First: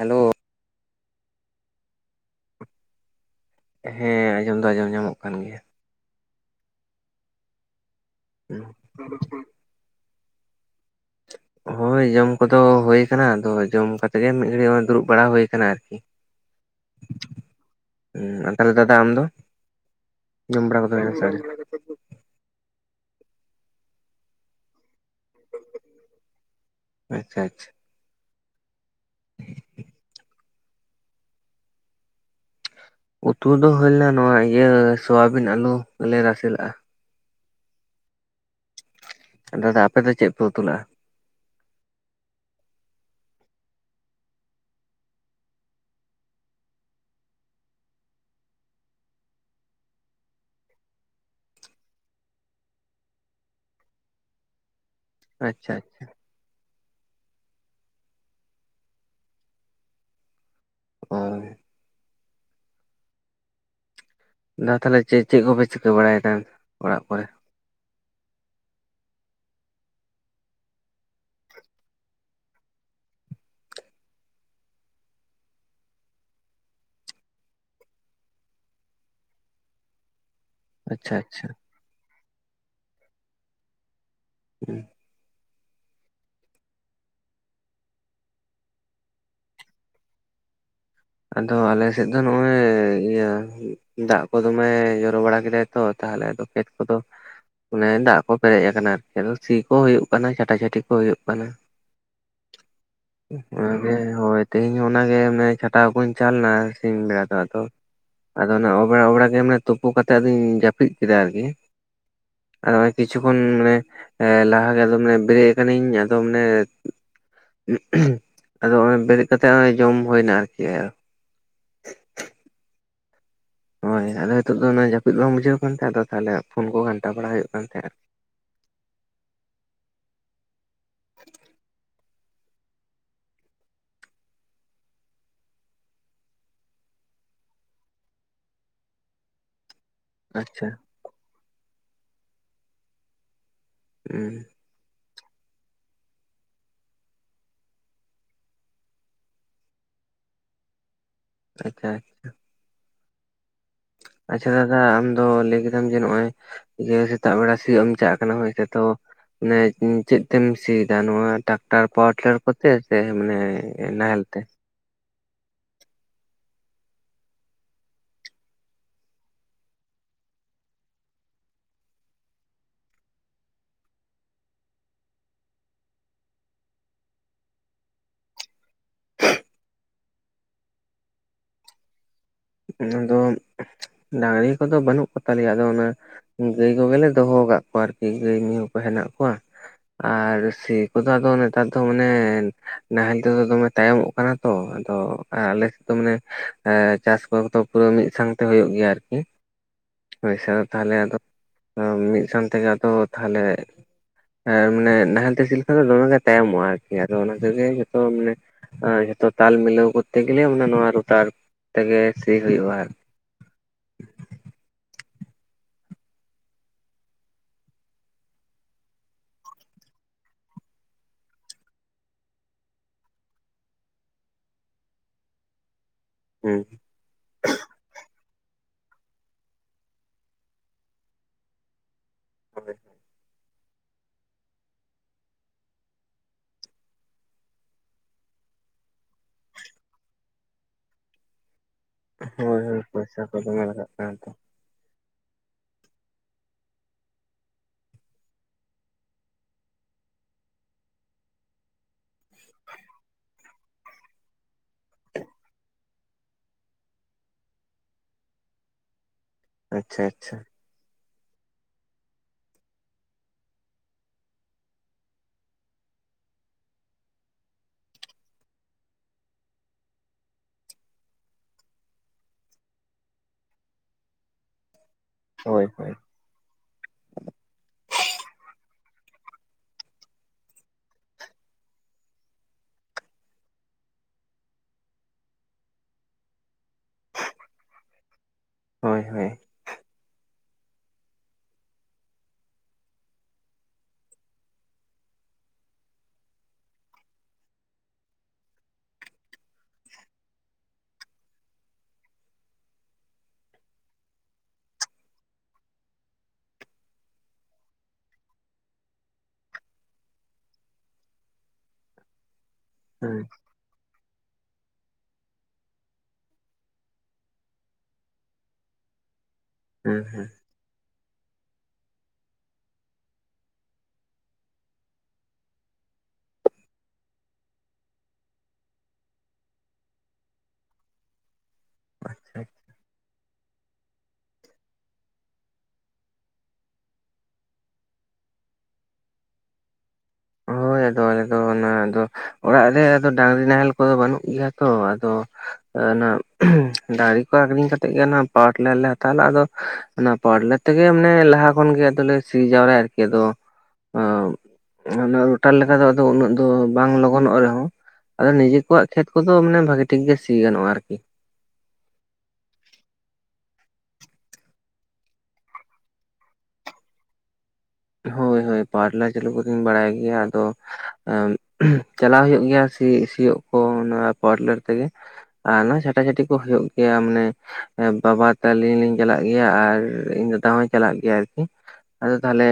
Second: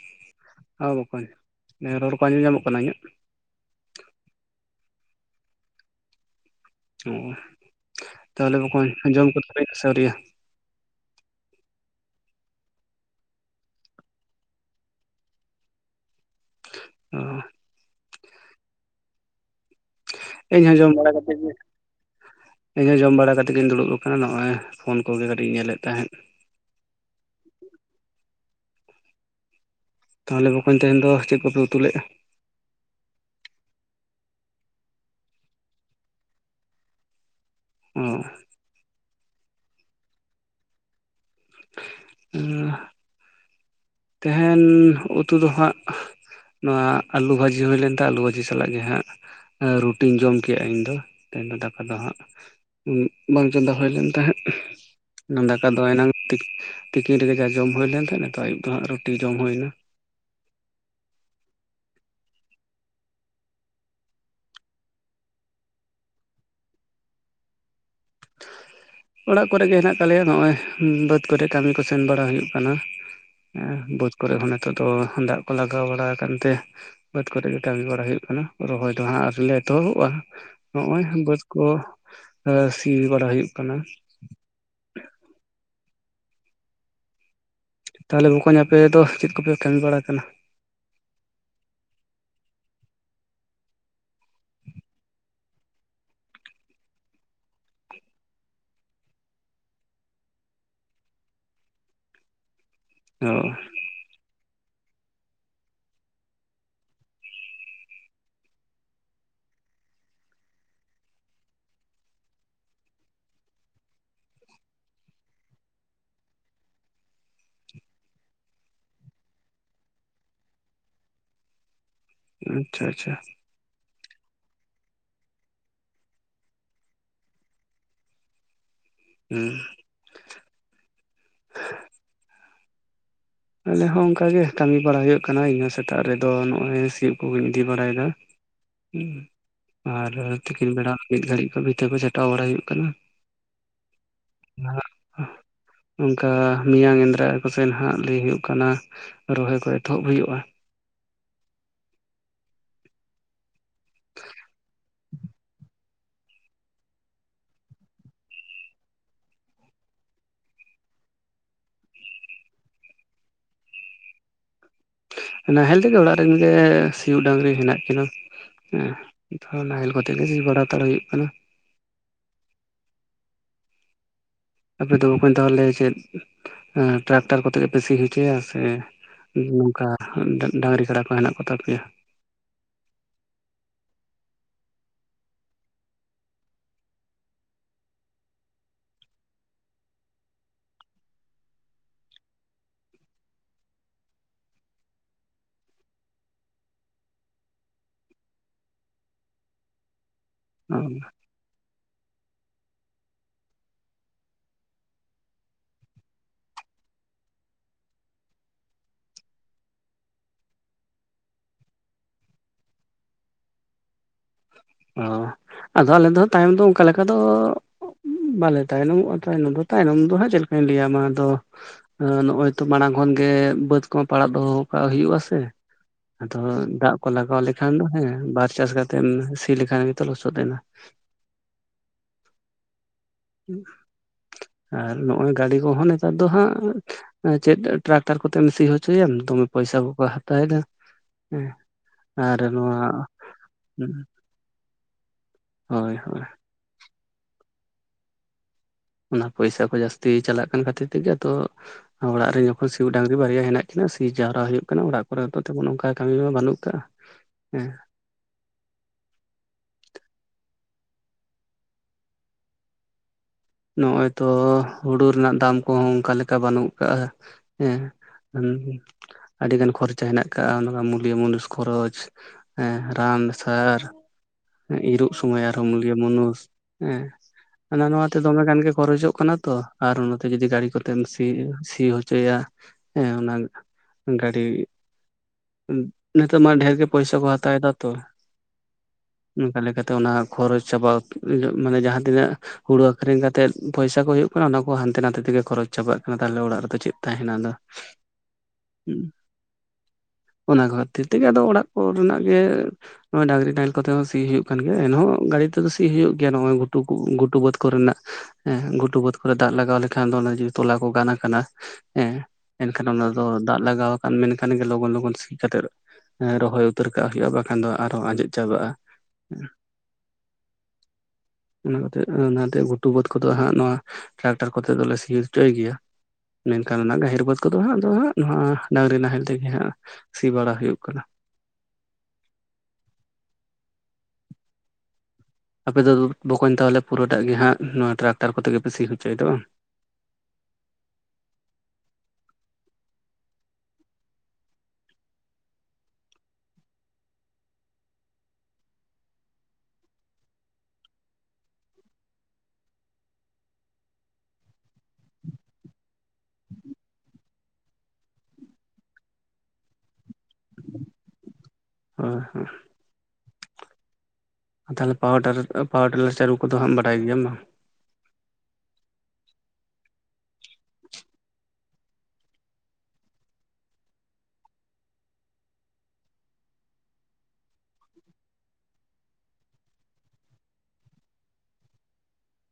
Hello. ᱦᱚᱸ ᱵᱚᱠᱚᱧ ᱨᱚᱲ ᱠᱚ ᱟᱧᱡᱚᱢ ᱧᱟᱢᱚᱜ ᱠᱟᱱᱟ ᱤᱧᱟᱹᱜ? ᱦᱮᱸ ᱟᱸᱡᱚᱢ ᱫᱚ ᱟᱸᱡᱚᱢ ᱧᱟᱢᱚᱜ ᱠᱟᱱ ᱜᱮᱭᱟ ᱾ ᱚ ᱛᱟᱦᱚᱞᱮ ᱵᱚᱠᱚᱭᱧ ᱡᱚᱢ ᱠᱚᱛᱮ ᱥᱮ ᱟᱣᱨᱤᱭᱟ? ᱦᱳᱭ ᱡᱚᱢ ᱠᱚᱫᱚ ᱦᱩᱭᱩ ᱟᱠᱟᱱᱟ ᱟᱫᱚ ᱡᱚᱢ ᱠᱟᱛᱮᱜ ᱜᱮ ᱢᱤᱫ ᱜᱷᱟᱹᱲᱤᱡ ᱫᱩᱲᱩᱵ ᱵᱟᱲᱟ ᱦᱩᱭᱩ ᱟᱠᱟᱱᱟᱱᱟ ᱟᱨᱠᱤ ᱾ ᱚ [unintelligible] ᱚ ᱾ ᱦᱮ ᱟᱨ ᱛᱟᱦᱞᱮ ᱫᱟᱫᱟ ᱟᱢ ᱫᱚ ᱡᱚᱢ ᱤᱧᱦᱚᱸ ᱵᱟᱲᱟ ᱠᱚᱫᱚ ᱦᱩᱭ ᱮᱱᱟ ᱥᱮ ᱟᱹᱣᱨᱤ? ᱠᱟᱛᱮᱫ ᱜᱮ ᱤᱧᱦᱚᱸ ᱡᱚᱢ ᱵᱟᱲᱟ ᱠᱟᱛᱮᱜᱤᱧ ᱫᱩᱲᱩᱵ ᱟᱠᱟᱱᱟ ᱱᱚᱜᱼᱚᱭ ᱯᱷᱳᱱ ᱠᱚᱜᱮ ᱠᱟᱹᱴᱤᱡ ᱤᱧ ᱧᱮᱞᱮᱫ ᱛᱟᱦᱮᱸᱫ ᱾ ᱟᱪᱷᱟ ᱟᱪᱷᱟ ᱾ ᱛᱟᱦᱚᱞᱮ ᱵᱚᱠᱚᱧ ᱛᱟᱦᱮᱧ ᱫᱚ ᱪᱮᱫ ᱠᱚᱯᱮ ᱩᱛᱩ ᱞᱮᱫᱼᱟ ᱻ ᱩᱛᱩ ᱫᱚ ᱦᱩᱭ ᱞᱮᱱᱟ ᱱᱚᱣᱟ ᱤᱭᱟᱹ ᱥᱚᱣᱟᱵᱤᱱ ᱟᱞᱩ ᱞᱮ ᱨᱟᱥᱮ ᱞᱟᱜ-ᱟ ᱾ ᱚ ᱾ ᱫᱟᱫᱟ ᱟᱯᱮ ᱫᱚ ᱪᱮᱫ ᱯᱮ ᱩᱛᱩ ᱞᱟᱜ-ᱟ? ᱩᱸ ᱛᱮᱦᱮᱱ ᱩᱛᱩ ᱫᱚ ᱦᱟᱸᱜ ᱱᱚᱣᱟ ᱟᱹᱞᱩ ᱵᱷᱟᱹᱡᱤ ᱦᱩᱭ ᱞᱮᱱ ᱛᱟᱦᱮ ᱟᱞᱩ ᱵᱷᱟᱹᱡᱤ ᱥᱟᱞᱟᱜ ᱜᱮ ᱦᱟᱸᱜ ᱨᱩᱴᱤᱧ ᱡᱚᱢ ᱠᱮᱜᱼᱟ ᱤᱧ ᱫᱚ, ᱛᱮᱦᱮᱧ ᱫᱚ ᱫᱟᱠᱟ ᱫᱚ ᱦᱟᱸᱜ ᱵᱟᱝ ᱪᱚᱹᱫᱟ ᱦᱩᱭᱞᱮᱱ ᱛᱟᱦᱮᱸᱜ ᱾ ᱚᱱᱟ ᱫᱟᱠᱟ ᱟᱪᱪᱷᱟ ᱫᱚ ᱮᱱᱟᱝ ᱛᱤᱠᱤᱱ ᱨᱮᱜᱮ ᱡᱟ ᱡᱚᱢ ᱦᱩᱭᱞᱮᱱ ᱛᱟᱦᱮᱸᱜ ᱱᱤᱛᱚᱜ ᱟᱭᱩᱵ ᱫᱚ ᱦᱟᱸᱜ ᱨᱩᱴᱤ ᱡᱚᱢ ᱦᱩᱭ ᱮᱱᱟ ᱾ ᱦᱳᱭ ᱾ ᱫᱟ ᱛᱟᱦᱚᱞᱮ ᱪᱮᱫ ᱪᱮᱫ ᱠᱚᱯᱮ ᱪᱤᱠᱟᱹ ᱵᱟᱲᱟᱭᱮᱫᱟ ᱚᱲᱟᱜ ᱠᱚᱨᱮ? ᱚᱲᱟᱜ ᱠᱚᱨᱮ ᱜᱮ ᱦᱮᱱᱟᱜ ᱞᱮᱭᱟ ᱱᱚᱜᱼᱚᱭ ᱵᱟᱹᱫᱽ ᱠᱚᱨᱮ ᱠᱟᱹᱢᱤ ᱠᱚ ᱥᱮᱱ ᱵᱟᱲᱟ ᱦᱩᱭᱩᱜ ᱠᱟᱱᱟ ᱾ ᱦᱮᱸ ᱵᱟᱹᱫᱽ ᱠᱚᱨᱮ ᱦᱚᱸ ᱱᱤᱛᱚᱜ ᱫᱚ ᱫᱟᱜ ᱠᱚ ᱞᱟᱜᱟᱣ ᱵᱟᱲᱟ ᱟᱠᱟᱱ ᱛᱮ ᱵᱟᱹᱫ ᱠᱚᱨᱮ ᱜᱮ ᱠᱟᱹᱢᱤ ᱵᱟᱲᱟ ᱦᱩᱭᱩᱜ ᱠᱟᱱᱟ ᱨᱚᱦᱚᱭ ᱫᱚ ᱦᱟᱸᱜ ᱟᱨᱤ ᱞᱮ ᱮᱛᱚᱦᱚᱵᱚᱜᱼᱟ ᱾ ᱱᱚᱜᱼᱚᱭ ᱟᱪᱪᱷᱟ ᱵᱟᱹᱫ ᱟᱪᱪᱷᱟ ᱠᱚ ᱥᱤ ᱵᱟᱲᱟ ᱦᱩᱭᱩᱜ ᱠᱟᱱᱟ ᱾ ᱦᱩᱸ ᱾ ᱛᱟᱦᱚᱞᱮ ᱵᱚᱠᱚᱧ ᱟᱯᱮ ᱫᱚ ᱪᱮᱫ ᱠᱚᱯᱮ ᱠᱟᱹᱢᱤ ᱵᱟᱲᱟ ᱠᱟᱱᱟ? ᱟᱫᱚ ᱟᱞᱮᱥᱮᱫ ᱫᱚ ᱱᱚᱜᱼᱚᱭ ᱤᱭᱟᱹ ᱫᱟᱜ ᱠᱚ ᱫᱚᱢᱮ ᱡᱚᱨᱚ ᱵᱟᱲᱟ ᱠᱮᱫᱟᱭ ᱛᱚ ᱛᱟᱦᱚᱞᱮ ᱟᱫᱚ ᱠᱷᱮᱛ ᱠᱚᱫᱚ ᱚᱱᱮ ᱫᱟᱜ ᱠᱚ ᱯᱮᱨᱮᱡ ᱟᱠᱟᱱᱟ ᱟᱨᱠᱤ ᱟᱫᱚ ᱥᱤ ᱠᱚ ᱦᱩᱭᱩᱜ ᱠᱟᱱᱟ ᱪᱷᱟᱴᱟ ᱪᱷᱟᱴᱤ ᱠᱚ ᱦᱩᱭᱩᱜ ᱠᱟᱱᱟ ᱾ [unintelligible] ᱚᱱᱟ ᱜᱮ ᱦᱳᱭ ᱛᱮᱦᱮᱧ ᱦᱚᱸ ᱚᱱᱟ ᱜᱮ ᱪᱷᱟᱴᱟᱣ ᱠᱩᱧ ᱪᱟᱞ ᱱᱟ ᱥᱤᱧ ᱵᱮᱲᱟ ᱫᱚ ᱟᱫᱚ ᱟᱫᱚ ᱚᱱᱟ ᱚᱵᱮᱲᱟ ᱚᱵᱮᱲᱟ‌ ᱜᱮ ᱢᱟᱱᱮ ᱛᱩᱯᱩ ᱠᱟᱛᱮᱜ ᱟᱫᱚᱧ ᱡᱟᱹᱯᱤᱫ ᱠᱮᱫᱟ ᱟᱨᱠᱤ ᱾ ᱟᱨ ᱱᱚᱜ-ᱚᱭ ᱠᱤᱪᱷᱩ ᱠᱷᱚᱱ ᱢᱟᱱᱮ ᱮᱸ ᱞᱟᱦᱟ ᱜᱮ ᱟᱫᱚ ᱢᱟᱱᱮ ᱵᱮᱨᱮᱫ ᱟᱠᱟᱱᱟᱹᱧ ᱟᱫᱚ ᱢᱟᱱᱮ [unintelligible] ᱟᱫᱚ ᱵᱮᱨᱮᱫ ᱠᱟᱛᱮᱜ ᱦᱚᱜ-ᱚᱭ ᱡᱚᱢ ᱦᱩᱭᱱᱟ ᱟᱨᱠᱤ ᱾ ᱟᱪᱪᱷᱟ ᱟᱪᱪᱷᱟ ᱾ ᱦᱳᱭ ᱟᱫᱚ ᱦᱤᱛᱳ ᱫᱚ ᱚᱱᱟ ᱡᱟᱹᱯᱤᱫ ᱵᱟᱝ ᱵᱩᱡᱷᱟᱹᱣ ᱠᱟᱱ ᱛᱟᱦᱮᱸ ᱟᱫᱚ ᱛᱟᱦᱚᱞᱮ ᱯᱷᱳᱱ ᱠᱚ ᱜᱷᱟᱱᱴᱟ ᱵᱟᱲᱟ ᱦᱩᱭᱩᱜ ᱠᱟᱱ ᱛᱟᱦᱮᱸᱫᱼᱟ ᱾ ᱦᱩᱸ ᱾ ᱟᱞᱮ ᱦᱚᱸ ᱚᱱᱠᱟ ᱜᱮ ᱠᱟᱹᱢᱤ ᱵᱟᱲᱟ ᱦᱩᱭᱩᱜ ᱠᱟᱱᱟ ᱤᱧᱦᱚᱸ ᱥᱮᱛᱟᱜ ᱨᱮᱫᱚ ᱱᱚᱜ-ᱚᱭ ᱥᱤᱭᱚᱜ ᱠᱚᱹᱧ ᱤᱫᱤ ᱵᱟᱲᱟᱭᱮᱫᱟ ᱾ ᱦᱩᱸ ᱾ ᱟᱨ ᱟᱨᱠᱤ ᱟᱪᱪᱷᱟ ᱛᱤᱠᱤᱱ ᱵᱮᱲᱟ ᱢᱤᱫ ᱜᱷᱟᱹᱲᱤᱡ ᱠᱚ ᱵᱷᱤᱛᱟᱹ ᱠᱚ ᱪᱷᱟᱴᱟᱣ ᱵᱟᱲᱟ ᱦᱩᱭᱩᱜ ᱠᱟᱱᱟ ᱾ ᱦᱩᱸ ᱾ ᱱᱟᱦᱜ ᱚᱱᱠᱟ ᱢᱮᱭᱟᱝ ᱮᱸᱫᱽᱨᱟᱭ ᱠᱚᱥᱮᱱ ᱦᱟᱸᱜ ᱞᱟᱹᱭ ᱦᱩᱭᱩᱜ ᱠᱟᱱᱟ ᱨᱚᱦᱚᱭ ᱠᱚ ᱮᱛᱚᱦᱚᱵ ᱦᱩᱭᱩᱜᱼᱟ ᱾ ᱟᱪᱪᱷᱟ ᱟᱪᱪᱷᱟ ᱾ ᱟᱪᱪᱷᱟ ᱫᱟᱫᱟ ᱟᱢ ᱫᱚ ᱞᱟᱹᱭ ᱠᱮᱫᱟᱢ ᱡᱮ ᱱᱚᱜᱼᱚᱭ ᱡᱮ ᱥᱮᱛᱟᱜ ᱵᱮᱲᱟ ᱥᱤᱭᱳᱜ ᱮᱢ ᱪᱟᱜ ᱠᱟᱱᱟ ᱦᱳᱭ ᱥᱮ, ᱛᱚ ᱢᱟᱱᱮ ᱪᱮᱫ ᱛᱮᱢ ᱥᱤᱭᱮᱫᱟ ᱱᱚᱣᱟ ᱴᱨᱟᱠᱴᱟᱨ ᱯᱟᱣᱟᱨᱴᱤᱞᱟᱨ ᱠᱚᱛᱮ ᱥᱮ ᱢᱟᱱᱮ ᱱᱟᱦᱮᱞ ᱛᱮ? ᱱᱟᱦᱮᱞ ᱛᱮᱜᱮ ᱚᱲᱟᱜ ᱨᱮᱱ ᱜᱮ ᱥᱤᱭᱳᱜ ᱰᱟᱹᱝᱨᱤ ᱦᱮᱱᱟᱜ ᱠᱤᱱᱟᱹ ᱾ ᱦᱮᱸ ᱛᱚ ᱱᱟᱦᱮᱞ ᱠᱟᱛᱮ ᱜᱮ ᱥᱤ‌‌ ᱵᱟᱲᱟ ᱦᱟᱛᱟᱲ ᱦᱩᱭᱩᱜ ᱠᱟᱱᱟ ᱾ ᱟᱯᱮ ᱫᱚ ᱵᱚᱠᱚᱹᱧ ᱛᱟᱦᱞᱮ ᱪᱮᱫ ᱴᱨᱟᱠᱴᱟᱨ ᱠᱚᱛᱮ ᱜᱮᱯᱮ ᱥᱤ ᱦᱚᱪᱚᱭᱟ ᱥᱮ ᱱᱚᱝᱠᱟ ᱰᱟᱹᱝᱨᱤ ᱠᱟᱰᱟ ᱠᱚ ᱦᱮᱱᱟᱜ ᱠᱚᱛᱟ ᱯᱮᱭᱟ? ᱟᱫᱚ ᱰᱟᱹᱝᱨᱤ ᱠᱚᱫᱚ ᱵᱟᱹᱱᱩᱜ ᱠᱚᱛᱟᱞᱮᱭᱟ, ᱟᱫᱚ ᱚᱱᱟ ᱜᱟᱹᱭ ᱠᱚᱜᱮ ᱞᱮ ᱫᱚᱦᱚ ᱟᱠᱟᱫ ᱠᱚᱣᱟ ᱟᱨᱠᱤ, ᱜᱟᱹᱭ ᱢᱤᱦᱩ ᱠᱚ ᱦᱮᱱᱟᱜ ᱠᱚᱣᱟ ᱾ ᱟᱨ ᱥᱤ ᱠᱚᱫᱚ ᱟᱫᱚ ᱱᱮᱛᱟᱨ ᱫᱚ ᱢᱟᱱᱮ ᱱᱟᱦᱮᱞ ᱛᱮᱫᱚ ᱫᱚᱢᱮ ᱛᱟᱭᱚᱢᱚᱜ ᱠᱟᱱᱟ᱾ ᱛᱚ ᱟᱫᱚ ᱟᱞᱮ ᱥᱮᱫ ᱫᱚ ᱢᱟᱱᱮ ᱮᱸ ᱪᱟᱥ ᱚᱠᱛᱚ ᱯᱩᱨᱟᱹ ᱢᱤᱫ ᱥᱟᱶᱛᱮ ᱦᱩᱭᱩᱜ ᱜᱮᱭᱟ ᱟᱨᱠᱤ ᱦᱚᱭᱥᱮ ᱟᱫᱚ ᱛᱟᱦᱚᱞᱮ ᱟᱫᱚ ᱢᱤᱫ ᱥᱟᱶ ᱛᱮᱜᱮ ᱟᱫᱚ ᱛᱟᱦᱚᱞᱮ ᱦᱮ ᱢᱟᱱᱮ ᱱᱟᱦᱮᱞ ᱛᱮ ᱥᱤ ᱞᱮᱠᱷᱟᱱ ᱫᱚᱢᱮ ᱜᱮ ᱛᱟᱭᱚᱢᱚᱜ-ᱟ ᱟᱨᱠᱤ, ᱟᱫᱚ ᱚᱱᱟ ᱛᱮᱜᱮ ᱡᱷᱚᱛᱚ ᱢᱟᱱᱮ ᱟᱨ ᱡᱷᱚᱛᱚ ᱛᱟᱞ ᱢᱤᱞᱟᱹᱣ ᱠᱚᱨᱛᱮ ᱜᱮᱞᱮ ᱱᱚᱣᱟ ᱨᱩᱴᱟᱨ ᱛᱮᱜᱮ ᱥᱤ ᱦᱩᱭᱩᱜ-ᱟ᱾ ᱚᱸ ᱟᱫᱚ ᱟᱞᱮ ᱫᱚ ᱛᱟᱭᱚᱢ ᱫᱚ ᱚᱱᱠᱟ ᱞᱮᱠᱟ ᱫᱚ ᱵᱟᱞᱮ ᱛᱟᱭᱱᱚᱢᱚᱜ-ᱟ ᱛᱟᱭᱱᱚᱢ ᱫᱚ ᱛᱟᱭᱱᱚᱢ ᱫᱚ ᱦᱟᱸᱜ ᱪᱮᱫ ᱞᱮᱠᱟᱧ ᱞᱟᱹᱭᱟᱢᱟ, ᱟᱫᱚ ᱟᱸᱻᱱᱚᱜ-ᱚᱭ ᱛᱚ ᱢᱟᱬᱟᱝ ᱠᱷᱚᱱ ᱜᱮ ᱵᱟᱹᱛ ᱠᱚᱸ ᱯᱟᱲᱟᱣ ᱫᱚᱦᱚ ᱠᱟᱜ ᱦᱩᱭᱩᱜ-ᱟ ᱥᱮ ᱾ ᱟᱫᱚ ᱦᱩᱸ ᱫᱟᱜ ᱠᱚ ᱞᱟᱜᱟᱣ ᱞᱮᱠᱷᱟᱱ ᱫᱚ ᱦᱮᱸ ᱵᱟᱨ ᱪᱟᱥ ᱠᱟᱛᱮᱜ ᱮᱢ ᱥᱤ ᱞᱮᱠᱷᱟᱱ ᱜᱮᱛᱚ ᱞᱚᱥᱚᱫ ᱮᱱᱟ᱾ [unintelligible] ᱟᱨ ᱱᱚᱜ-ᱚᱭ ᱜᱟᱰᱤ ᱠᱚᱦᱚᱸ ᱱᱮᱛᱟᱨ ᱫᱚ ᱦᱟᱸᱜ ᱚᱸ ᱪᱮᱫ ᱴᱨᱟᱠᱴᱟᱨ ᱠᱚᱛᱮᱢ ᱥᱤ ᱦᱚᱪᱚᱭᱟᱢ ᱫᱚᱢᱮ ᱯᱚᱭᱥᱟ ᱠᱚᱠᱚ ᱦᱟᱛᱟᱮᱫᱟ᱾ ᱦᱮᱸ ᱟᱨ ᱦᱳᱭ ᱦᱳᱭ ᱱᱚᱣᱟ ᱯᱚᱭᱥᱟ ᱠᱚ ᱫᱚᱢᱮ ᱞᱟᱜᱟᱜ ᱦᱩᱸ ᱠᱟᱱᱟ ᱛᱚ ᱦᱳᱭ ᱦᱳᱭ ᱾ ᱚᱱᱟ ᱯᱚᱭᱥᱟ ᱠᱚ ᱡᱟᱥᱛᱤ ᱪᱟᱞᱟᱜ ᱠᱟᱱ ᱠᱷᱟᱹᱛᱤᱨ ᱛᱮᱜᱮ ᱟᱫᱚ ᱚᱲᱟᱜ ᱨᱮ ᱡᱚᱠᱷᱚᱱ ᱥᱤᱭᱩᱜ ᱰᱟᱝᱨᱤ ᱵᱟᱨᱭᱟ ᱦᱮᱱᱟᱜ ᱠᱤᱱᱟ ᱥᱤ ᱡᱟᱣᱨᱟ ᱦᱩᱭᱩᱜ ᱠᱟᱱᱟ ᱚᱲᱟᱜ ᱠᱚᱨᱮ ᱦᱚᱸ ᱛᱚ ᱵᱩᱱ ᱱᱩᱝᱠᱟ ᱠᱟᱢᱤ ᱢᱟ ᱵᱟᱱᱩᱜ ᱠᱟᱜ-ᱟ ᱦᱮᱸ᱾ ᱟᱪᱪᱷᱟ ᱟᱪᱪᱷᱟ ᱾ ᱱᱚᱜ-ᱚᱭ ᱛᱚ ᱦᱩᱲᱩ ᱨᱮᱱᱟᱜ ᱫᱟᱢ ᱠᱚᱦᱚᱸ ᱚᱱᱠᱟ ᱞᱮᱠᱟ ᱵᱟᱱᱩᱜ ᱟᱠᱟᱜ-ᱟ ᱾ ᱦᱮᱸ ᱟᱱ ᱟᱹᱰᱤ ᱜᱟᱱ ᱠᱷᱚᱨᱪᱟ ᱦᱮᱱᱟᱜ ᱠᱟᱜ-ᱟ ᱚᱱᱟ ᱫᱚ ᱢᱩᱞᱭᱚ ᱢᱩᱱᱤᱥ ᱠᱷᱚᱨᱚᱪ ᱦᱮᱸ ᱨᱟᱱ ᱥᱟᱨ ᱦᱮᱸ ᱤᱨᱩᱜ ᱥᱩᱢᱟᱹᱭ ᱟᱨ ᱦᱳᱭ ᱦᱚᱸ ᱦᱳᱭ ᱢᱩᱞᱭᱚ ᱢᱚᱱᱩᱥ ᱦᱮᱸ ᱦᱟᱱᱟ ᱱᱚᱶᱟ ᱛᱮ ᱫᱚᱢᱮ ᱜᱟᱱ ᱜᱮ ᱠᱷᱚᱨᱚᱪᱚᱜ ᱠᱟᱱᱟ ᱛᱚ ᱟᱨ ᱱᱚᱛᱮ ᱡᱩᱫᱤ ᱜᱟᱲᱤ ᱠᱚᱛᱮᱢ ᱥᱤ ᱥᱤ ᱦᱚᱪᱚᱭᱟ ᱾ ᱦᱮᱸ ᱚᱱᱟ ᱜᱟᱲᱤ ᱩᱸᱵ ᱱᱮᱛᱟᱨ ᱢᱟ ᱰᱷᱮᱨ ᱜᱮ ᱯᱚᱭᱥᱟ ᱠᱚ ᱦᱟᱛᱟᱣ ᱮᱫᱟ ᱛᱚ ᱦᱳᱭ ᱦᱳᱭ ᱩᱸᱜ ᱠᱟ ᱞᱮᱠᱟ ᱛᱮ ᱚᱱᱟ ᱠᱷᱚᱨᱚᱪ ᱪᱟᱵᱟᱣ ᱛᱮᱜ ᱤᱭᱟᱹᱜ ᱢᱟᱱᱮ ᱡᱟᱦᱟᱸ ᱛᱤᱱᱟᱹᱜ ᱦᱩᱲᱩ ᱟᱠᱷᱨᱤᱧ ᱠᱟᱛᱮᱫ ᱯᱚᱭᱥᱟ ᱠᱚ ᱦᱩᱭᱩᱜ ᱠᱟᱱᱟ ᱚᱱᱟ ᱠᱚ ᱦᱟᱱᱛᱮ ᱱᱟᱛᱮ ᱛᱮᱜᱮ ᱠᱷᱚᱨᱚᱪ ᱪᱟᱵᱟᱜ ᱠᱟᱱᱟ ᱛᱟᱦᱚᱞᱮ ᱚᱲᱟᱜ ᱨᱮᱫᱚ ᱪᱮᱫ ᱛᱟᱦᱮᱱᱟ ᱟᱫᱚ ᱾ [unintelligible] ᱚᱱᱟ ᱠᱚ ᱠᱷᱟᱹᱛᱤᱨ ᱛᱮᱜᱮ ᱟᱫᱚ ᱚᱲᱟᱜ ᱠᱚ ᱨᱮᱱᱟᱜ ᱜᱮ ᱱᱚᱜ-ᱚᱭ ᱰᱟᱝᱨᱤ ᱱᱟᱦᱮᱞ ᱠᱚᱛᱮ ᱦᱚᱸ ᱥᱤ ᱦᱩᱭᱩᱜ ᱠᱟᱱ ᱜᱮᱭᱟ ᱮᱱᱦᱚᱸ ᱜᱟᱲᱤ ᱛᱮᱫᱚ ᱥᱤ ᱦᱩᱭᱩᱜ ᱜᱮᱭᱟ ᱮᱱᱦᱚᱸ ᱜᱷᱩᱴᱩ ᱠᱩ ᱜᱷᱩᱴᱩ ᱵᱟᱹᱛᱷ ᱠᱚᱨᱮᱱᱟᱜ᱾ ᱦᱮᱸ ᱜᱷᱩᱴᱩ ᱵᱟᱹᱛᱷ ᱠᱚᱨᱮ ᱫᱟᱜ ᱞᱟᱜᱟᱣ ᱞᱮᱠᱷᱟᱱ ᱫᱚ ᱚᱱᱟ ᱡᱤ ᱛᱚᱞᱟ ᱠᱚ ᱜᱟᱱ ᱟᱠᱟᱱᱟ ᱦᱮᱸ ᱾ ᱮᱱᱠᱷᱟᱱ ᱚᱱᱟ ᱦᱩᱸ ᱫᱚ ᱫᱟᱜ ᱞᱟᱜᱟᱣ ᱠᱟᱱ ᱢᱮᱱᱠᱷᱟᱱ ᱞᱚᱜᱚᱱ ᱞᱚᱜᱚᱱ ᱥᱤ ᱠᱟᱛᱮᱜ ᱨᱚᱦᱚᱭ ᱩᱛᱟᱹᱨ ᱠᱟᱜ ᱦᱩᱭᱩᱜ-ᱟ ᱵᱟᱠᱷᱟᱱ ᱫᱚ ᱟᱨᱦᱚ ᱟᱸᱡᱮᱫ ᱪᱟᱵᱟᱜ-ᱟ᱾ [unintelligible] ᱦᱮᱸ ᱦᱮᱸ᱾ [unintelligible] ᱚᱱᱟ ᱠᱟᱛᱮᱜ ᱮ ᱚᱱᱟᱛᱮ ᱜᱷᱩᱴᱩ ᱵᱟᱹᱫᱽ ᱠᱚᱫᱚ ᱦᱟᱸᱜ ᱱᱚᱣᱟ ᱴᱨᱟᱠᱴᱟᱨ ᱠᱚᱛᱮ ᱫᱚᱞᱮ ᱥᱤ ᱦᱚᱪᱚᱭ ᱜᱮᱭᱟ ᱾ ᱢᱮᱱᱠᱷᱟᱱ ᱚᱱᱟ ᱜᱟᱹᱦᱤᱨ ᱵᱟᱹᱛ ᱠᱚᱫᱚ ᱦᱟᱸᱜ ᱟᱫᱚ ᱦᱟᱸᱜ ᱱᱚᱣᱟ ᱰᱟᱝᱨᱤ ᱱᱟᱦᱮᱞ ᱛᱮᱜᱮ ᱾ ᱦᱟᱸᱜ ᱥᱤ ᱵᱟᱲᱟ ᱦᱩᱭᱩᱜ ᱠᱟᱱᱟ ᱾ ᱟᱪᱪᱷᱟ ᱟᱯᱮ ᱫᱚ ᱫᱚᱵᱽ ᱵᱚᱠᱚᱧ ᱛᱟᱦᱚᱞᱮ ᱯᱩᱨᱟᱹ ᱴᱟᱜ ᱜᱮ ᱦᱟᱸᱜ ᱱᱚᱣᱟ ᱴᱨᱟᱠᱴᱟᱨ ᱠᱚᱛᱮ ᱜᱮᱯᱮ ᱥᱤ ᱦᱚᱪᱚᱭ ᱫᱟ ᱵᱟᱝ? ᱦᱳᱭ ᱟᱫᱚ ᱟᱞᱮ ᱫᱚ ᱚᱱᱟ ᱫᱚ ᱦᱳᱭ ᱟᱫᱚ ᱚᱲᱟᱜ ᱨᱮ ᱟᱫᱚ ᱰᱟᱝᱨᱤ ᱱᱟᱦᱮᱞ ᱠᱚᱫᱚ ᱵᱟᱱᱩᱜ ᱜᱮᱭᱟ ᱛᱚ᱾ ᱟᱫᱚ ᱮᱻ ᱚᱱᱟ ᱰᱟᱝᱨᱤ ᱠᱚ ᱟᱠᱷᱨᱤᱧ ᱠᱟᱛᱮᱜ ᱜᱮ ᱚᱱᱟ ᱯᱟᱣᱟᱨ ᱴᱤᱞᱟᱨ ᱞᱮ ᱦᱟᱛᱟᱣ ᱞᱮᱜ ᱟᱫᱚ ᱚᱱᱟ ᱯᱟᱣᱟᱨᱴᱤᱞᱟ ᱛᱮᱜᱮ ᱢᱟᱱᱮ ᱞᱟᱦᱟ ᱠᱷᱚᱱ ᱜᱮ ᱟᱫᱚ ᱞᱮ ᱥᱤ ᱡᱟᱣᱨᱟᱭᱟ ᱟᱨᱠᱤ᱾ ᱟᱫᱚ ᱚᱻ ᱚᱱᱟ ᱨᱳᱴᱟᱨ ᱞᱮᱠᱟ ᱫᱚ ᱟᱫᱚ ᱩᱱᱟᱹᱜ ᱫᱚ ᱵᱟᱝ ᱞᱚᱜᱚᱱᱚᱜ ᱨᱮᱦᱚᱸ ᱟᱫᱚ ᱱᱤᱡᱮ ᱠᱚᱣᱟᱜ ᱠᱷᱮᱛ ᱠᱚᱫᱚ ᱢᱟᱱᱮ ᱵᱷᱟᱜᱤ ᱴᱷᱤᱠ ᱜᱮ ᱥᱤ ᱜᱟᱱᱚᱜ-ᱟ ᱟᱨᱠᱤ᱾ ᱚ ᱦᱚᱸ᱾ ᱟᱨ ᱛᱟᱦᱚᱞᱮ ᱯᱟᱣᱟᱨ ᱴᱟᱨᱟᱨ ᱟ ᱯᱟᱣᱟᱨ ᱴᱤᱞᱟᱨ ᱪᱟᱞᱩ ᱠᱚᱫᱚ ᱦᱟᱸᱜ ᱮᱢ ᱵᱟᱰᱟᱭ ᱜᱮᱭᱟᱢ ᱵᱟᱝ᱾ ᱦᱳᱭ ᱦᱳᱭ ᱯᱟᱣᱟᱨ ᱴᱤᱞᱟᱨ ᱪᱟᱹᱞᱩ ᱠᱚᱫᱚᱧ ᱵᱟᱲᱟᱭ ᱜᱮᱭᱟ ᱟᱫᱚᱼᱼ ᱟᱢ ᱪᱟᱞᱟᱣ ᱦᱩᱭᱩᱜ ᱜᱮᱭᱟ ᱥᱤ ᱥᱤᱭᱳᱜ ᱠᱚ ᱱᱚᱣᱟᱟ ᱯᱟᱣᱟᱨ ᱴᱤᱞᱟᱨ ᱛᱮᱜᱮ᱾ ᱟᱨ ᱱᱚᱣᱟ ᱪᱷᱟᱴᱟ ᱪᱷᱟᱹᱴᱤ ᱠᱚ ᱦᱩᱭᱩᱜ ᱜᱮᱭᱟ ᱢᱟᱱᱮ ᱦᱮ ᱵᱟᱵᱟ ᱛᱟᱹᱞᱤᱧ ᱞᱤᱧ ᱪᱟᱞᱟᱜ ᱜᱮᱭᱟ ᱟᱨ ᱤᱧ ᱫᱟᱫᱟ ᱦᱚᱸᱭ ᱪᱟᱞᱟᱜ ᱜᱮᱭᱟ ᱟᱨᱠᱤ᱾ ᱟᱫᱚ ᱛᱟᱦᱚᱞᱮ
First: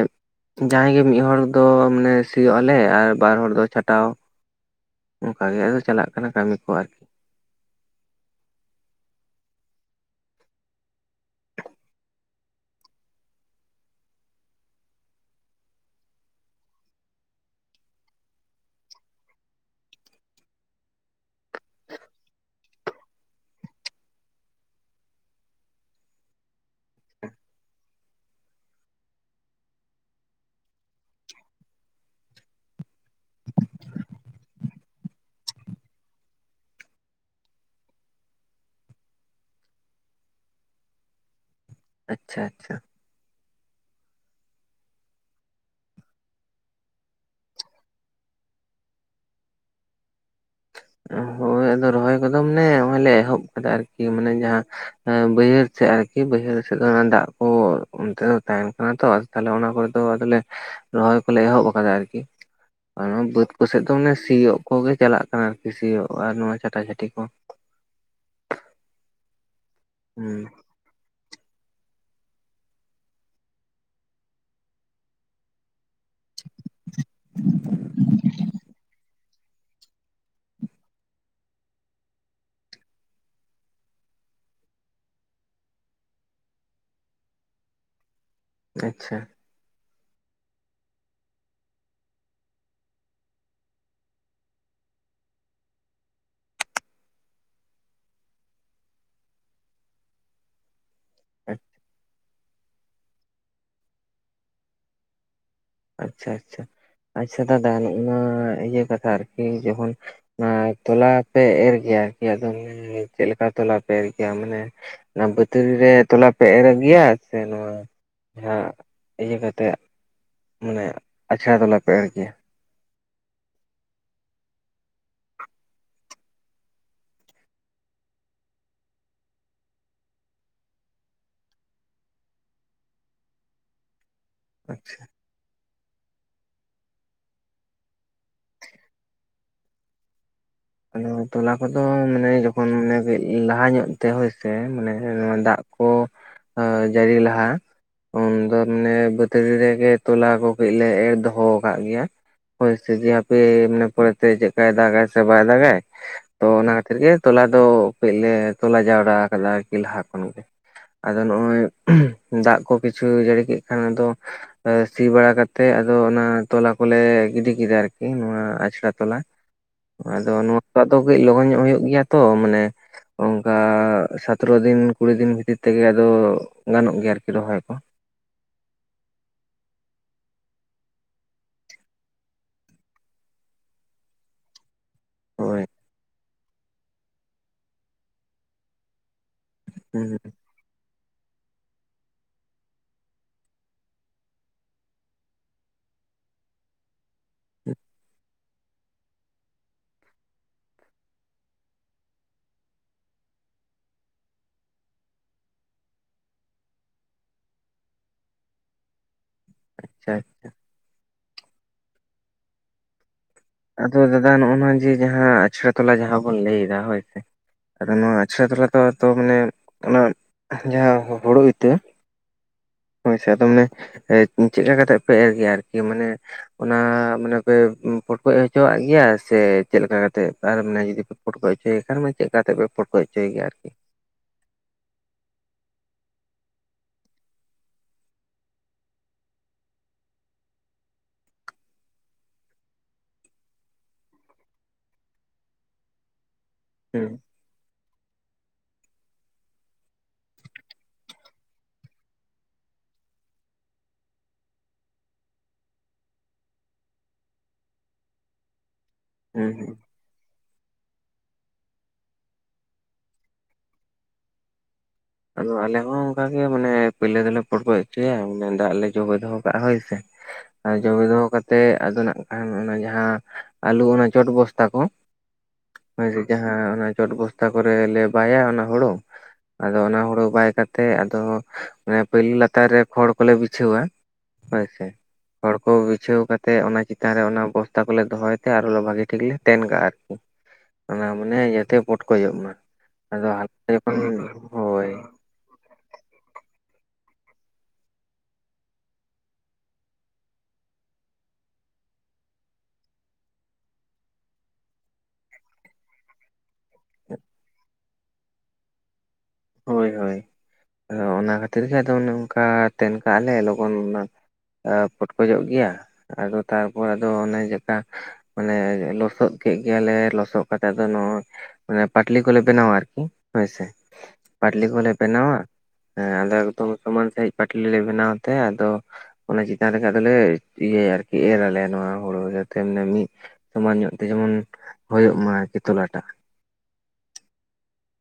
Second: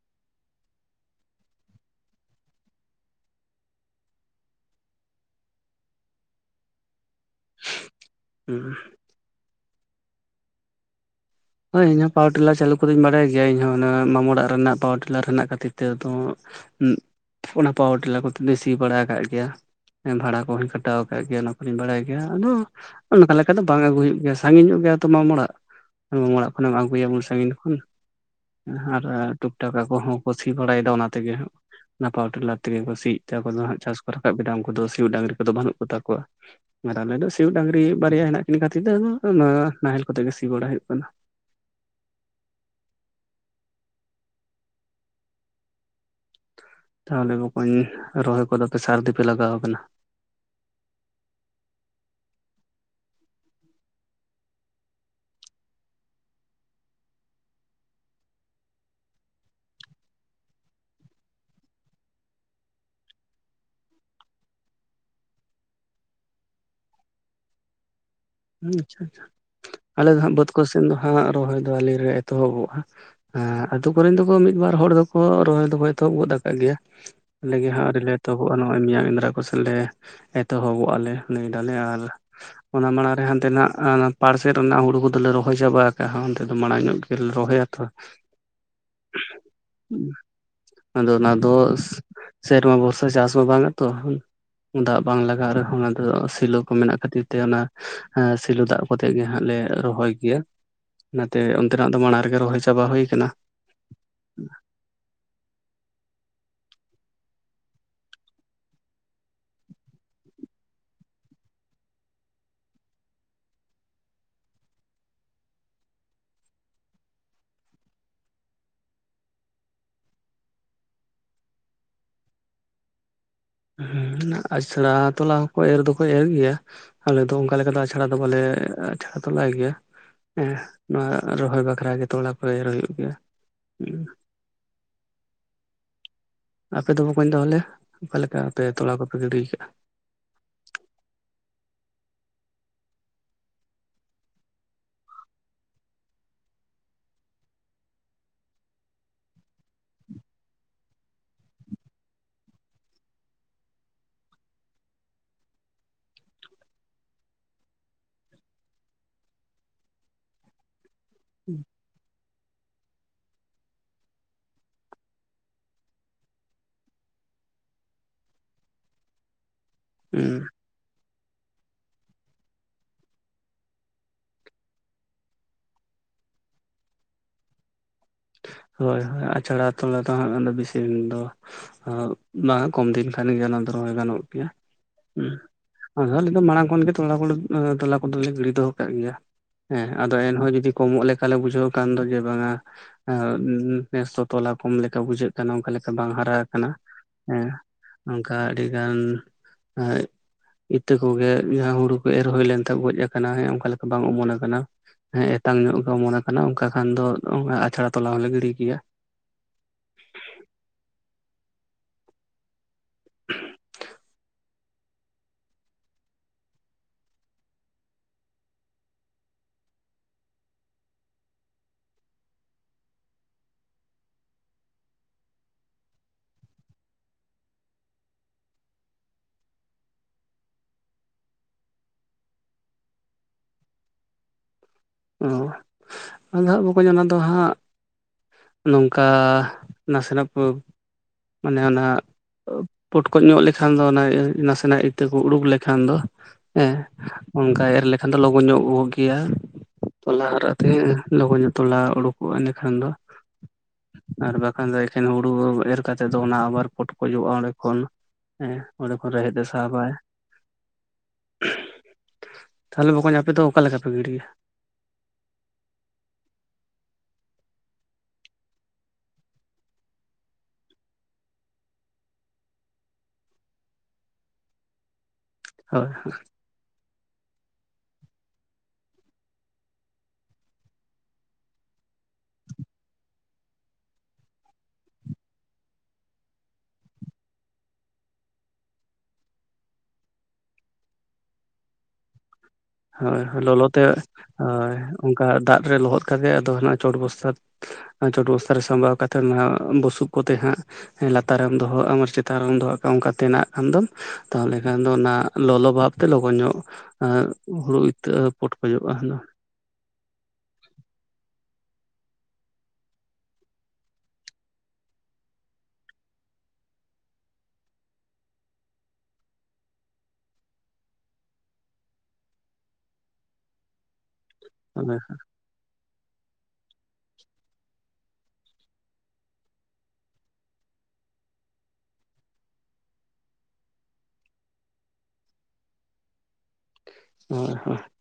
ᱡᱟᱦᱟᱸᱭ ᱜᱮ ᱢᱤᱫᱦᱚᱲ ᱫᱚ ᱢᱟᱱᱮ ᱥᱤᱭᱳᱜ ᱟᱞᱮ ᱟᱨ ᱵᱟᱨ ᱦᱚᱲ ᱫᱚ ᱪᱷᱟᱴᱟᱣ᱾ ᱚᱝᱠᱟ ᱜᱮ ᱟᱫᱚ ᱪᱟᱞᱟᱜ ᱠᱟᱱᱟ ᱠᱟᱢᱤ ᱠᱚ ᱟᱨ [unintelligible] ᱦᱳᱭ ᱤᱧ ᱦᱚᱸ ᱯᱟᱣᱟᱨ ᱴᱤᱞᱟᱨ ᱪᱟᱞᱩ ᱠᱚᱫᱩᱧ ᱵᱟᱲᱟᱭ ᱜᱮᱭᱟ᱾ ᱤᱧ ᱦᱚᱸ ᱚᱱᱟ ᱢᱟᱢᱚ ᱚᱲᱟᱜ ᱨᱮᱱᱟᱜ ᱯᱟᱣᱟᱨ ᱴᱤᱞᱟᱨ ᱨᱮᱱᱟᱜ ᱠᱷᱟᱹᱛᱤᱨ ᱛᱮ ᱦᱚᱸ ᱩᱸᱜ ᱚᱱᱟ ᱯᱟᱣᱚᱨ ᱴᱮᱞᱟᱨ ᱠᱚᱛᱮ‌ ᱫᱩᱧ ᱥᱤ ᱵᱟᱲᱟ ᱟᱠᱟᱜ ᱜᱮᱭᱟ᱾ ᱮᱸ ᱵᱷᱟᱲᱟ ᱠᱚᱦᱚᱧ ᱠᱷᱟᱴᱟᱣ ᱟᱠᱟᱜ ᱜᱮᱭᱟ, ᱚᱱᱟ ᱠᱩᱞᱤᱧ ᱵᱟᱲᱟᱭ ᱜᱮᱭᱟ᱾ ᱟᱫᱚ ᱟᱫᱚ ᱛᱟᱦᱞᱮ ᱠᱷᱟᱡ ᱫᱚ ᱵᱟᱝ ᱟᱹᱜᱩᱭ ᱦᱩᱭᱩᱜ ᱜᱮᱭᱟ, ᱥᱟᱝᱜᱤᱧ ᱧᱚᱜ ᱜᱮᱭᱟ ᱛᱚ ᱢᱟᱢᱚ ᱚᱲᱟᱜ᱾ ᱢᱟᱢᱚ ᱚᱲᱟᱜ ᱠᱷᱚᱱᱟᱜ ᱮᱢ ᱟᱜᱩᱭᱟ ᱩᱱ ᱥᱟᱜᱤᱧ ᱠᱷᱚᱱ᱾ ᱟᱨ ᱴᱩᱠᱴᱟᱠ ᱟᱠᱚᱦᱚᱸ ᱠᱩ ᱥᱤ ᱵᱟᱲᱟᱭᱮᱫᱟ ᱚᱱᱟ ᱛᱮᱜᱮ ᱦᱟᱸᱜ᱾ ᱚᱱᱟ ᱯᱟᱣᱟᱨ ᱴᱤᱞᱟᱨ ᱛᱮᱜᱮ ᱠᱚ ᱥᱤᱭ ᱮᱫᱛᱮ ᱟᱠᱚ ᱫᱚ ᱦᱟᱸᱜ ᱪᱟᱥ ᱠᱚ ᱨᱟᱠᱟᱵ ᱠᱮᱫᱟ ᱩᱱᱠᱩ ᱫᱚ᱾ ᱥᱤᱭᱜ ᱰᱟᱝᱨᱤ ᱠᱚᱫᱚ ᱵᱟᱹᱱᱩᱜ ᱠᱚᱛᱟ ᱠᱚᱣᱟ᱾ ᱟᱨ ᱟᱞᱮ ᱫᱚ ᱥᱤᱭᱚ ᱰᱟᱝᱨᱤ ᱵᱟᱨᱭᱟ ᱦᱮᱱᱟᱜ ᱠᱤᱱ ᱠᱷᱟᱛᱤᱨ [unintelligible] ᱱᱟᱦᱮᱞ ᱠᱚᱛᱮ ᱜᱮ ᱥᱤ ᱵᱟᱲᱟᱭ ᱦᱩᱭᱩᱜ ᱠᱟᱱᱟ᱾ ᱟᱪᱪᱷᱟ ᱟᱪᱪᱷᱟ᱾ ᱛᱟᱦᱚᱞᱮ ᱵᱚᱠᱚᱧ ᱨᱚᱦᱚᱭ ᱠᱚᱫᱟ ᱯᱮ ᱥᱟᱨᱫᱤ ᱯᱮ ᱞᱟᱜᱟᱣ ᱟᱠᱟᱱᱟ? ᱦᱳᱭ ᱟᱫᱚ ᱨᱚᱦᱚᱭ ᱠᱚᱫᱚ ᱢᱟᱱᱮ ᱱᱚᱜᱚᱭ ᱞᱮ ᱮᱦᱚᱵ ᱠᱟᱫᱟ ᱟᱨᱠᱤ ᱢᱟᱱᱮ ᱡᱟᱦᱟᱸ ᱮᱸ ᱵᱟᱹᱭᱦᱟᱹᱲ ᱥᱮᱫ ᱟᱨᱠᱤ᱾ ᱵᱟᱹᱭᱦᱟᱹᱲ ᱥᱮᱫ ᱫᱚ ᱚᱱᱟ ᱫᱟᱜ ᱠᱚ ᱚᱱᱛᱮ ᱫᱚ ᱛᱟᱦᱮᱱ ᱠᱟᱱᱟ ᱛᱚ ᱟᱫ ᱛᱟᱦᱞᱮ ᱚᱱᱟ ᱠᱚᱨᱮ ᱫᱚ ᱟᱫᱚᱞᱮ ᱨᱚᱦᱚᱭ ᱠᱚᱞᱮ ᱮᱦᱚᱵ ᱠᱟᱫᱟ ᱟᱨᱠᱤ᱾ ᱟᱨ ᱱᱚᱣᱟ ᱵᱟᱹᱫᱽ ᱠᱚᱥᱡ ᱫᱚ ᱢᱟᱱᱮ ᱥᱤᱭᱳᱜ ᱠᱚᱜᱮ ᱪᱟᱞᱟᱜ ᱠᱟᱱᱟ ᱟᱨᱠᱤ ᱥᱤᱭᱳᱜ ᱟᱨ ᱱᱚᱣᱟ ᱪᱷᱟᱴᱟᱪᱷᱟᱴᱤ ᱠᱚ᱾ ᱦᱩᱸ ᱟᱪᱪᱷᱟ ᱟᱪᱪᱷᱟ᱾ ᱟᱞᱮ ᱫᱚ ᱦᱟᱸᱜ ᱦᱩᱸ ᱵᱟᱹᱫᱽᱠᱚ ᱥᱮᱱ ᱫᱚ ᱦᱟᱸᱜ ᱨᱚᱦᱚᱭ ᱫᱚ ᱟᱞᱤᱨᱮ ᱮᱛᱚᱦᱚᱵᱚᱜᱼᱟ᱾ ᱮᱸ ᱟᱛᱩ ᱠᱚᱨᱮᱱ ᱫᱚᱠᱚ ᱢᱤᱫ ᱵᱟᱨ ᱦᱚᱲ ᱫᱚᱠᱚ ᱨᱚᱦᱚᱭ ᱫᱚᱦᱚᱭ ᱮᱛᱚᱦᱚᱵ ᱜᱚᱫ ᱟᱠᱟᱫ ᱜᱮᱭᱟ ᱟᱞᱮ ᱜᱮ ᱦᱟᱜ ᱟᱣᱨᱤ ᱞᱮ ᱮᱛᱚᱦᱚᱵᱚᱜᱼᱟ ᱱᱚᱜᱼᱚᱭ ᱢᱮᱭᱟᱝ ᱮᱫᱽᱨᱟ ᱠᱚᱥᱮᱫ ᱞᱮ ᱮᱛᱚᱦᱚᱵᱚᱜ ᱟᱞᱮ ᱞᱟᱹᱭᱫᱟᱞᱮ ᱟᱨ ᱚᱱᱟ ᱢᱟᱲᱟᱝ ᱦᱟᱱᱛᱮᱱᱟᱜ ᱚᱱᱟ ᱯᱟᱲᱥᱮᱫ ᱨᱮᱱᱟᱜ ᱦᱩᱲᱩ ᱠᱚᱫᱚᱞᱮ ᱨᱚᱦᱚᱭ ᱪᱟᱵᱟ ᱟᱠᱟᱜᱼᱟ᱾ ᱦᱟᱸ ᱚᱱᱛᱮ ᱫᱚ ᱢᱟᱲᱟᱝ ᱧᱚᱜ ᱜᱮᱞᱮ ᱨᱚᱦᱚᱭᱟ ᱛᱚ᱾ [inaudible] ᱟᱪᱪᱷᱟ᱾ ᱟᱫᱚ ᱚᱱᱟ ᱫᱚ ᱥᱮᱨᱢᱟ ᱵᱷᱚᱨᱥᱟ ᱪᱟᱥ ᱢᱟ ᱵᱟᱝᱟ ᱛᱚ᱾ ᱫᱟᱜ ᱵᱟᱝ ᱞᱟᱜᱟᱜ ᱨᱮᱦᱚ ᱚᱱᱟ ᱫᱚ ᱥᱮᱞᱳ ᱠᱚ ᱢᱮᱱᱟᱜ ᱠᱷᱟᱹᱛᱤᱨ ᱛᱮ ᱚᱱᱟ ᱮᱸ ᱥᱤᱞᱚ ᱫᱟᱜ ᱠᱚᱛᱮᱜ ᱜᱮ ᱦᱟᱸᱜ ᱞᱮ ᱨᱚᱦᱚᱭ ᱠᱮᱭᱟ ᱚᱱᱟᱛᱮ ᱚᱱᱛᱮᱱᱟᱜ ᱫᱚ ᱢᱟᱲᱟᱝ ᱨᱮᱜᱮ ᱨᱚᱦᱚᱭ ᱪᱟ ᱪᱟᱵᱟ ᱦᱩᱭ ᱠᱟᱱᱟ᱾ ᱟᱪᱪᱷᱟ ᱟᱪᱪᱷᱟ ᱟᱪᱪᱷᱟ ᱫᱟᱫᱟ ᱱᱚᱜ-ᱚᱱᱟ ᱤᱭᱟᱹ ᱠᱟᱛᱷᱟ ᱟᱨᱠᱤ ᱡᱚᱠᱷᱚᱱ ᱱᱚᱣᱟ ᱛᱚᱞᱟ ᱯᱮ ᱮᱨ ᱜᱮᱭᱟ ᱟᱨᱠᱤ ᱟᱫᱚ ᱢᱟᱱᱮ ᱪᱮᱫᱞᱮᱠᱟ ᱛᱚᱞᱟ ᱯᱮ ᱮᱨ ᱜᱮᱭᱟ ᱢᱟᱱᱮ ᱚᱱᱟ ᱵᱟᱹᱛᱨᱤ ᱨᱮ ᱛᱚᱞᱟ ᱯᱮ ᱮᱨ ᱜᱮᱭᱟ ᱥᱮ ᱱᱚᱶᱟ ᱡᱟᱦᱟᱸ ᱤᱭᱟᱹ ᱠᱟᱛᱮ ᱢᱟᱱᱮ ᱟᱪᱷᱲᱟ ᱛᱚᱞᱟᱯᱮ ᱮᱨ ᱜᱮᱭᱟ? ᱦᱮᱸ ᱟᱪᱷᱲᱟ ᱛᱚᱞᱟ ᱦᱚᱠᱚ ᱮᱨ ᱫᱚᱠᱚ ᱮᱨ ᱜᱮᱭᱟ᱾ ᱟᱞᱮᱚ ᱫᱚ ᱚᱱᱠᱟ ᱞᱮᱠᱟ ᱫᱚ ᱟᱪᱷᱟᱲᱟ ᱫᱚ ᱵᱟᱞᱮ ᱟᱪᱷᱟᱲᱟ ᱛᱚᱞᱟᱭ ᱜᱮᱭᱟ᱾ ᱮᱸᱦ ᱱᱚᱣᱟ ᱨᱚᱦᱚᱭ ᱵᱟᱠᱷᱨᱟ ᱜᱮ ᱛᱚᱞᱟ ᱠᱚ ᱮᱨ ᱦᱩᱭᱩᱜ ᱜᱮᱭᱟ᱾ ᱦᱩᱸ᱾ ᱟᱪᱪᱷᱟ᱾ ᱟᱯᱮ ᱫᱚ ᱵᱟᱠᱚᱧ ᱛᱟᱦᱚᱞᱮ ᱚᱠᱟ ᱞᱮᱠᱟ ᱟᱯᱮ ᱛᱚᱞᱟ ᱠᱚᱯᱮ ᱜᱤᱰᱤᱭ ᱟᱠᱟᱜᱼᱟ? ᱟᱫᱚ ᱛᱚᱞᱟ ᱠᱚᱫᱚ ᱢᱟᱱᱮ ᱡᱚᱠᱷᱚᱱ ᱢᱟᱱᱮ ᱠᱟᱹᱡ ᱞᱟᱦᱟ ᱧᱚᱜ ᱛᱮ ᱦᱳᱭᱥᱮ ᱢᱟᱱᱮ ᱫᱟᱜ ᱠᱚ ᱦᱳᱭ ᱡᱟᱹᱨᱤ ᱞᱟᱦᱟ ᱩᱱᱫᱚ ᱢᱟᱱᱮ ᱵᱟᱹᱛᱨᱤ ᱨᱮᱜᱮ ᱛᱚᱞᱟ ᱠᱚ ᱠᱟᱹᱡ ᱞᱮ ᱮᱨ ᱫᱚᱦᱚ ᱠᱟᱜ ᱜᱮᱭᱟ᱾ ᱦᱭ ᱥᱮ ᱡᱮ ᱦᱟᱯᱮ ᱢᱟᱱᱮ ᱯᱚᱨᱮᱛᱮ ᱪᱮᱫᱠᱟᱭ ᱫᱟᱜᱟᱭ ᱥᱮ ᱵᱟᱭ ᱫᱟᱜᱟᱭ, ᱛᱚ ᱚᱱᱟ ᱠᱷᱟᱹᱛᱤᱨ ᱜᱮ ᱛᱚᱞᱟ ᱫᱚ ᱠᱟᱹᱡᱞᱮ ᱛᱚᱞᱟ ᱡᱟᱣᱨᱟ ᱠᱟᱫᱟ ᱟᱨᱠᱤ ᱞᱟᱦᱟ ᱠᱷᱚᱱᱜᱮ᱾ ᱟᱫᱚ ᱱᱚᱜᱼᱚᱭ ᱫᱟᱜ ᱠᱚ ᱠᱤᱪᱷᱩᱭ ᱡᱟᱹᱲᱤ ᱠᱮᱫ ᱠᱷᱟᱱ ᱟᱫᱚ ᱥᱤ ᱵᱟᱲᱟ ᱠᱟᱛᱮᱜ ᱟᱫᱚ ᱚᱱᱟ ᱛᱚᱞᱟ ᱠᱚᱞᱮ ᱜᱤᱰᱤ ᱠᱮᱫᱟ ᱟᱨᱠᱤ ᱱᱚᱶᱟ ᱟᱪᱷᱲᱟ ᱛᱚᱞᱟ, ᱟᱫᱚ ᱱᱚᱣᱟ ᱠᱚᱫᱚ ᱟᱫᱚ ᱠᱟᱹᱡ ᱞᱚᱜᱚᱱ ᱧᱚᱜ ᱦᱩᱭᱩᱜ ᱜᱮᱭᱟ ᱛᱚ ᱢᱟᱱᱮ ᱚᱱᱠᱟ ᱥᱟᱛᱨᱚ ᱫᱤᱱ ᱠᱩᱲᱤ ᱫᱤᱱ ᱵᱷᱤᱛᱤᱨ ᱛᱮᱜᱮ ᱟᱫᱚ ᱜᱟᱱᱚᱜ ᱜᱮᱭᱟ ᱟᱨᱠᱤ ᱨᱚᱦᱚᱭ ᱠᱚ᱾ ᱦᱳᱭ ᱦᱳᱭ ᱟᱪᱷᱟᱲᱟ ᱛᱚᱞᱟ ᱫᱚ ᱦᱟᱸᱜ ᱫᱚ ᱵᱮᱥᱤ ᱫᱤᱱ ᱫᱚ ᱵᱟᱝ ᱠᱚᱢ ᱫᱤᱱ ᱠᱷᱟᱱ ᱜᱮ ᱚᱱᱟ ᱫᱚ ᱨᱚᱦᱚᱭ ᱜᱟᱱᱚᱜ ᱜᱮᱭᱟ᱾ ᱦᱳᱭ ᱦᱩᱸ ᱟᱫᱚ ᱟᱞᱮᱫᱚ ᱢᱟᱲᱟᱝ ᱠᱷᱚᱱᱜᱮ ᱛᱚᱞᱟ ᱠᱚᱞᱮ ᱛᱚᱞᱟ ᱠᱚᱫᱚᱞᱮ ᱜᱤᱲᱤ ᱫᱚᱦᱚ ᱠᱟᱜ ᱜᱮᱭᱟ᱾ ᱦᱮᱸ ᱟᱫᱚ ᱦᱩᱸ ᱮᱱᱦᱚᱸ ᱡᱩᱫᱤ ᱠᱚᱢᱚᱜ ᱞᱮᱠᱟᱞᱮ ᱵᱩᱡᱷᱟᱹᱣ ᱠᱷᱟᱱ ᱫᱚ ᱡᱮ ᱵᱟᱝᱟ ᱦᱮᱸ ᱱᱮᱥ ᱫᱚ ᱛᱚᱞᱟ ᱠᱚᱢ ᱞᱮᱠᱟ ᱵᱩᱡᱷᱟᱹᱜ ᱠᱟᱱᱟ ᱚᱱᱠᱟ ᱞᱮᱠᱟ ᱵᱟᱝ ᱦᱟᱨᱟ ᱠᱟᱱᱟ, ᱦᱮᱸ ᱚᱝᱠᱟ ᱟᱹᱰᱤ ᱜᱟᱱ [unintelligible] ᱤᱛᱟᱹ ᱠᱚᱜᱮ ᱡᱟᱦᱟᱸ ᱦᱩᱲᱩ ᱠᱚ ᱮᱨ ᱦᱩᱭ ᱞᱮᱱᱛᱟᱦᱮ ᱜᱚᱡ ᱠᱟᱱᱟ ᱚᱱᱠᱟ ᱞᱮᱠᱟ ᱵᱟᱝ ᱚᱢᱚᱱ ᱠᱟᱱᱟ᱾ ᱦᱮᱸ ᱮᱛᱟᱝ ᱧᱚᱜ ᱜᱮ ᱚᱢᱚᱱ ᱠᱟᱱᱟ ᱚᱱᱠᱟ ᱠᱷᱟᱱ ᱫᱚ ᱚᱱᱟ ᱟᱪᱷᱟᱲᱟ ᱛᱚᱞᱟ ᱦᱚᱞᱮ ᱜᱤᱲᱤ ᱠᱮᱭᱟ᱾ ᱟᱪᱪᱷᱟ ᱟᱪᱪᱷᱟ᱾ ᱟᱫᱚ ᱫᱟᱫᱟ ᱱᱚᱜ-ᱱᱚᱣᱟ ᱡᱮ ᱡᱟᱦᱟᱸ ᱟᱪᱷᱲᱟ ᱛᱚᱞᱟ ᱡᱟᱦᱟᱸ ᱵᱚᱱ ᱞᱟᱹᱭ ᱫᱟ ᱦᱳᱭ ᱥᱮ, ᱟᱫᱚ ᱱᱚᱣᱟ ᱟᱪᱷᱲᱟ ᱛᱞᱟ ᱫᱚ ᱢᱟᱱᱮ ᱚᱱᱟ ᱡᱟᱦᱟᱸ ᱦᱳᱲᱳ ᱤᱛᱟᱹ, ᱦᱳᱭᱥᱮ ᱟᱫᱚ ᱢᱟᱱᱮ ᱪᱮᱫ ᱠᱟ ᱠᱟᱛᱮᱜ ᱯᱮ ᱮᱨ ᱜᱮᱭᱟ ᱟᱨᱠᱤ? ᱢᱟᱱᱮ ᱚᱱᱟ ᱢᱟᱱᱮ ᱯᱮ ᱯᱷᱚᱴᱠᱚᱡ ᱦᱚᱪᱚᱣᱟᱜ ᱜᱮᱭᱟ ᱥᱮ ᱪᱮᱫᱞᱮᱠᱟ ᱠᱟᱛᱮᱜ ᱟᱨ ᱢᱟᱱᱮ ᱡᱚᱫᱤ ᱯᱮ ᱯᱳᱴᱠᱳᱡ ᱦᱚᱪᱚᱭ ᱠᱷᱟᱱ ᱢᱤᱫᱴᱤᱡ ᱠᱟᱛᱮ ᱯᱮ ᱯᱳᱴᱠᱳᱡ ᱦᱚᱪᱚᱭᱜᱮᱭᱟ ᱟᱨᱠᱤ? ᱚ ᱟᱫᱚ ᱦᱟᱸᱜ ᱵᱚᱠᱚᱧ ᱚᱱᱟ ᱫᱚ ᱦᱟᱸᱜ ᱱᱚᱝᱠᱟ ᱱᱟᱸᱥᱮᱱᱟᱜ [inaudible] ᱢᱟᱱᱮ ᱚᱱᱟ ᱯᱚᱴᱠᱚᱡ ᱧᱚᱜ ᱞᱮᱠᱷᱟᱱ ᱫᱚ ᱚᱱᱟ ᱱᱟᱥᱮᱱᱟᱜ ᱤᱛᱟᱹ ᱠᱚ ᱩᱰᱩᱠ ᱞᱮᱠᱷᱟᱱ ᱫᱚ ᱦᱮᱸ ᱦᱩᱸ ᱚᱱᱠᱟ ᱮᱨ ᱞᱮᱠᱷᱟᱱ ᱫᱚ ᱞᱚᱜᱚᱱ ᱧᱚᱜ ᱜᱮ ᱩᱰᱩᱜ ᱜᱤᱭᱟ, ᱛᱚᱞᱟ ᱦᱟᱨᱟᱜ ᱛᱮᱦᱮᱸ ᱞᱚᱜᱚᱱ ᱧᱚᱜ ᱛᱚᱞᱟ ᱩᱰᱩᱠᱚᱜᱼᱟ ᱮᱸᱰᱮᱠᱷᱟᱱ ᱫᱚ᱾ ᱟᱨ ᱵᱟᱠᱷᱟᱱ ᱫᱚ ᱮᱠᱷᱮᱱ ᱦᱩᱲᱩ ᱮᱨ ᱠᱟᱛᱮᱫ ᱫᱚ ᱚᱱᱟ ᱟᱵᱟᱨ ᱯᱚᱴᱠᱚᱡᱚᱜᱼᱟ ᱚᱸᱰᱮ ᱠᱷᱚᱱ ᱦᱮᱸ ᱚᱸᱰᱮ ᱠᱷᱚᱱ ᱨᱮᱦᱮᱫ ᱮ ᱦᱩᱸ ᱦᱩᱸ ᱥᱟᱵᱟᱭ᱾ ᱛᱟᱦᱚᱞᱮ ᱵᱚᱠᱚᱧ ᱟᱯᱮ ᱫᱚ ᱚᱠᱟᱞᱮᱠᱟ ᱯᱮ ᱜᱤᱲᱤᱭᱟ? ᱟᱫᱚ ᱟᱞᱮ ᱦᱚᱸ ᱚᱱᱠᱟ ᱜᱮ ᱢᱟᱱᱮ ᱯᱳᱭᱞᱳ ᱫᱚᱞᱮ ᱯᱚᱴᱠᱚᱡ ᱦᱚᱪᱚᱭᱟ ᱢᱟᱱᱮ ᱫᱟᱜ ᱞᱮ ᱡᱚᱵᱮ ᱫᱚᱦᱚ ᱠᱟᱜᱼᱟ ᱦᱳᱭᱥᱮ? ᱟᱨ ᱡᱚᱵᱮ ᱫᱚᱦᱚ ᱠᱟᱛᱮᱫ ᱟᱫᱚ ᱱᱟᱜ ᱠᱷᱟᱱ ᱚᱱᱟ ᱡᱟᱦᱟᱸ ᱟᱹᱞᱩ ᱚᱱᱟ ᱪᱚᱴ ᱵᱚᱥᱛᱟ ᱠᱚ ᱦᱳᱭ ᱚᱱᱮ ᱡᱮ ᱡᱟᱦᱟᱸ ᱚᱱᱟ ᱪᱚᱴ ᱵᱚᱥᱛᱟ ᱠᱚᱨᱮᱞᱮ ᱵᱟᱭᱟ ᱚᱱᱟ ᱦᱳᱲᱳ, ᱟᱫᱚ ᱚᱱᱟ ᱦᱩᱲᱩ ᱵᱟᱭ ᱠᱟᱛᱮ ᱟᱫᱚ ᱢᱟᱱᱮ ᱯᱩᱭᱞᱩ ᱞᱟᱛᱟᱨ ᱨᱮ ᱠᱷᱚᱲ ᱠᱚᱞᱮ ᱵᱤᱪᱷᱟᱹᱣᱟ, ᱦᱳᱭ ᱥᱮ ᱠᱷᱚᱲ ᱠᱚ ᱵᱤᱪᱷᱟᱹᱣ ᱠᱟᱛᱮᱫ ᱚᱱᱟ ᱪᱮᱛᱟᱱ ᱨᱮ ᱚᱱᱟ ᱵᱚᱥᱛᱟ ᱠᱚᱞᱮ ᱫᱚᱦᱚᱭ ᱛᱮ ᱟᱨ ᱵᱷᱟᱜᱤ ᱴᱷᱤᱠ ᱞᱮ ᱛᱮᱱ ᱠᱟᱜᱼᱟ ᱟᱨᱠᱤ᱾ ᱚᱱᱟ ᱢᱟᱱᱮ ᱡᱟᱛᱮ ᱯᱚᱴᱠᱚᱡᱚᱜ ᱢᱟ᱾ ᱦᱳᱭ ᱟᱫᱚ ᱦᱟᱞᱠᱟ ᱞᱚᱞᱚᱛ ᱛᱮ ᱡᱚᱠᱷᱚᱱ ᱦᱳᱭ ᱚᱱᱠᱟ ᱫᱟᱜ ᱨᱮ ᱞᱚᱦᱚᱫ ᱠᱟᱛᱮ ᱟᱫᱚ ᱦᱟᱱᱟ ᱪᱚᱴ ᱵᱚᱥᱛᱟ ᱪᱚᱴ ᱵᱚᱥᱛᱷᱟ ᱨᱮ ᱥᱟᱵᱟᱣ ᱠᱟᱛᱮᱫ ᱚᱱᱟ ᱵᱩᱥᱩᱵ ᱠᱚᱛᱮ ᱦᱟᱸᱜ ᱞᱟᱛᱟᱨ ᱨᱮᱢ ᱫᱚᱦᱚᱼᱟ ᱪᱮᱛᱟᱱ ᱨᱮᱢ ᱫᱚᱦᱚ ᱠᱟᱜ ᱚᱱᱠᱟᱛᱮᱱᱟᱜ ᱠᱷᱟᱱ ᱫᱚ ᱛᱟᱦᱞᱮ ᱠᱷᱟᱱ ᱫᱚ ᱚᱱᱟ ᱞᱚᱞᱚ ᱵᱷᱟᱵ ᱛᱮ ᱞᱚᱜᱚᱱ ᱧᱚᱜ ᱦᱩᱲᱩ ᱤᱛᱟᱹᱜ ᱯᱚᱴᱠᱚᱡᱚᱜᱼᱟ ᱟᱫᱚ ᱾ ᱦᱳᱭ ᱦᱳᱭ ᱟᱫᱚ ᱚᱱᱟ ᱠᱷᱟᱹᱛᱤᱨ ᱜᱮ ᱟᱫᱚ ᱚᱱᱮ ᱚᱱᱠᱟ ᱛᱮᱱ ᱠᱟᱜᱼᱟ ᱞᱮ ᱞᱚᱜᱚᱱ ᱚᱱᱟ ᱮᱸ ᱯᱚᱴᱠᱚᱡᱚᱜ ᱜᱮᱭᱟ ᱟᱫᱚ ᱛᱟᱨᱯᱚᱨ ᱟᱫᱚ ᱚᱱᱮ ᱪᱮᱠᱟ ᱢᱟᱱᱮ ᱞᱚᱥᱚᱫ ᱠᱮᱫ ᱜᱮᱭᱟᱞᱮ ᱞᱚᱥᱚᱫ ᱠᱟᱛᱮᱜ ᱫᱚ ᱱᱚᱜ-ᱚᱭ ᱢᱟᱱᱮ ᱯᱟᱴᱞᱤ ᱠᱚᱞᱮ ᱵᱮᱱᱟᱣᱟ ᱟᱨᱠᱤ ᱦᱳᱭ ᱥᱮ ᱾ ᱯᱟᱴᱞᱤ ᱠᱚᱞᱮ ᱵᱮᱱᱟᱣᱟ, ᱦᱮᱸ ᱟᱫᱚ ᱮᱠᱫᱚᱢ ᱥᱚᱢᱟᱱ ᱥᱟᱸᱦᱤᱡ ᱯᱟᱴᱞᱤ ᱞᱮ ᱵᱮᱱᱟᱣ ᱛᱮ ᱟᱫᱚ ᱚᱱᱟ ᱪᱮᱛᱟᱱ ᱨᱮᱜᱮ ᱟᱫᱚᱞᱮ ᱤᱭᱟᱹᱭᱟ ᱟᱨᱠᱤ ᱮᱨ ᱟᱞᱮ ᱱᱚᱣᱟ ᱦᱳᱲᱳ ᱡᱟᱛᱮ ᱢᱟᱱᱮ ᱢᱤᱫ ᱥᱚᱢᱟᱱ ᱧᱚᱜ ᱛᱮ ᱡᱮᱢᱚᱱ ᱦᱳᱭᱳᱜ ᱢᱟ ᱟᱨᱠᱤ ᱛᱞᱟ ᱴᱟᱜ ᱾ ᱦᱳᱭ ᱦᱳᱭ ᱾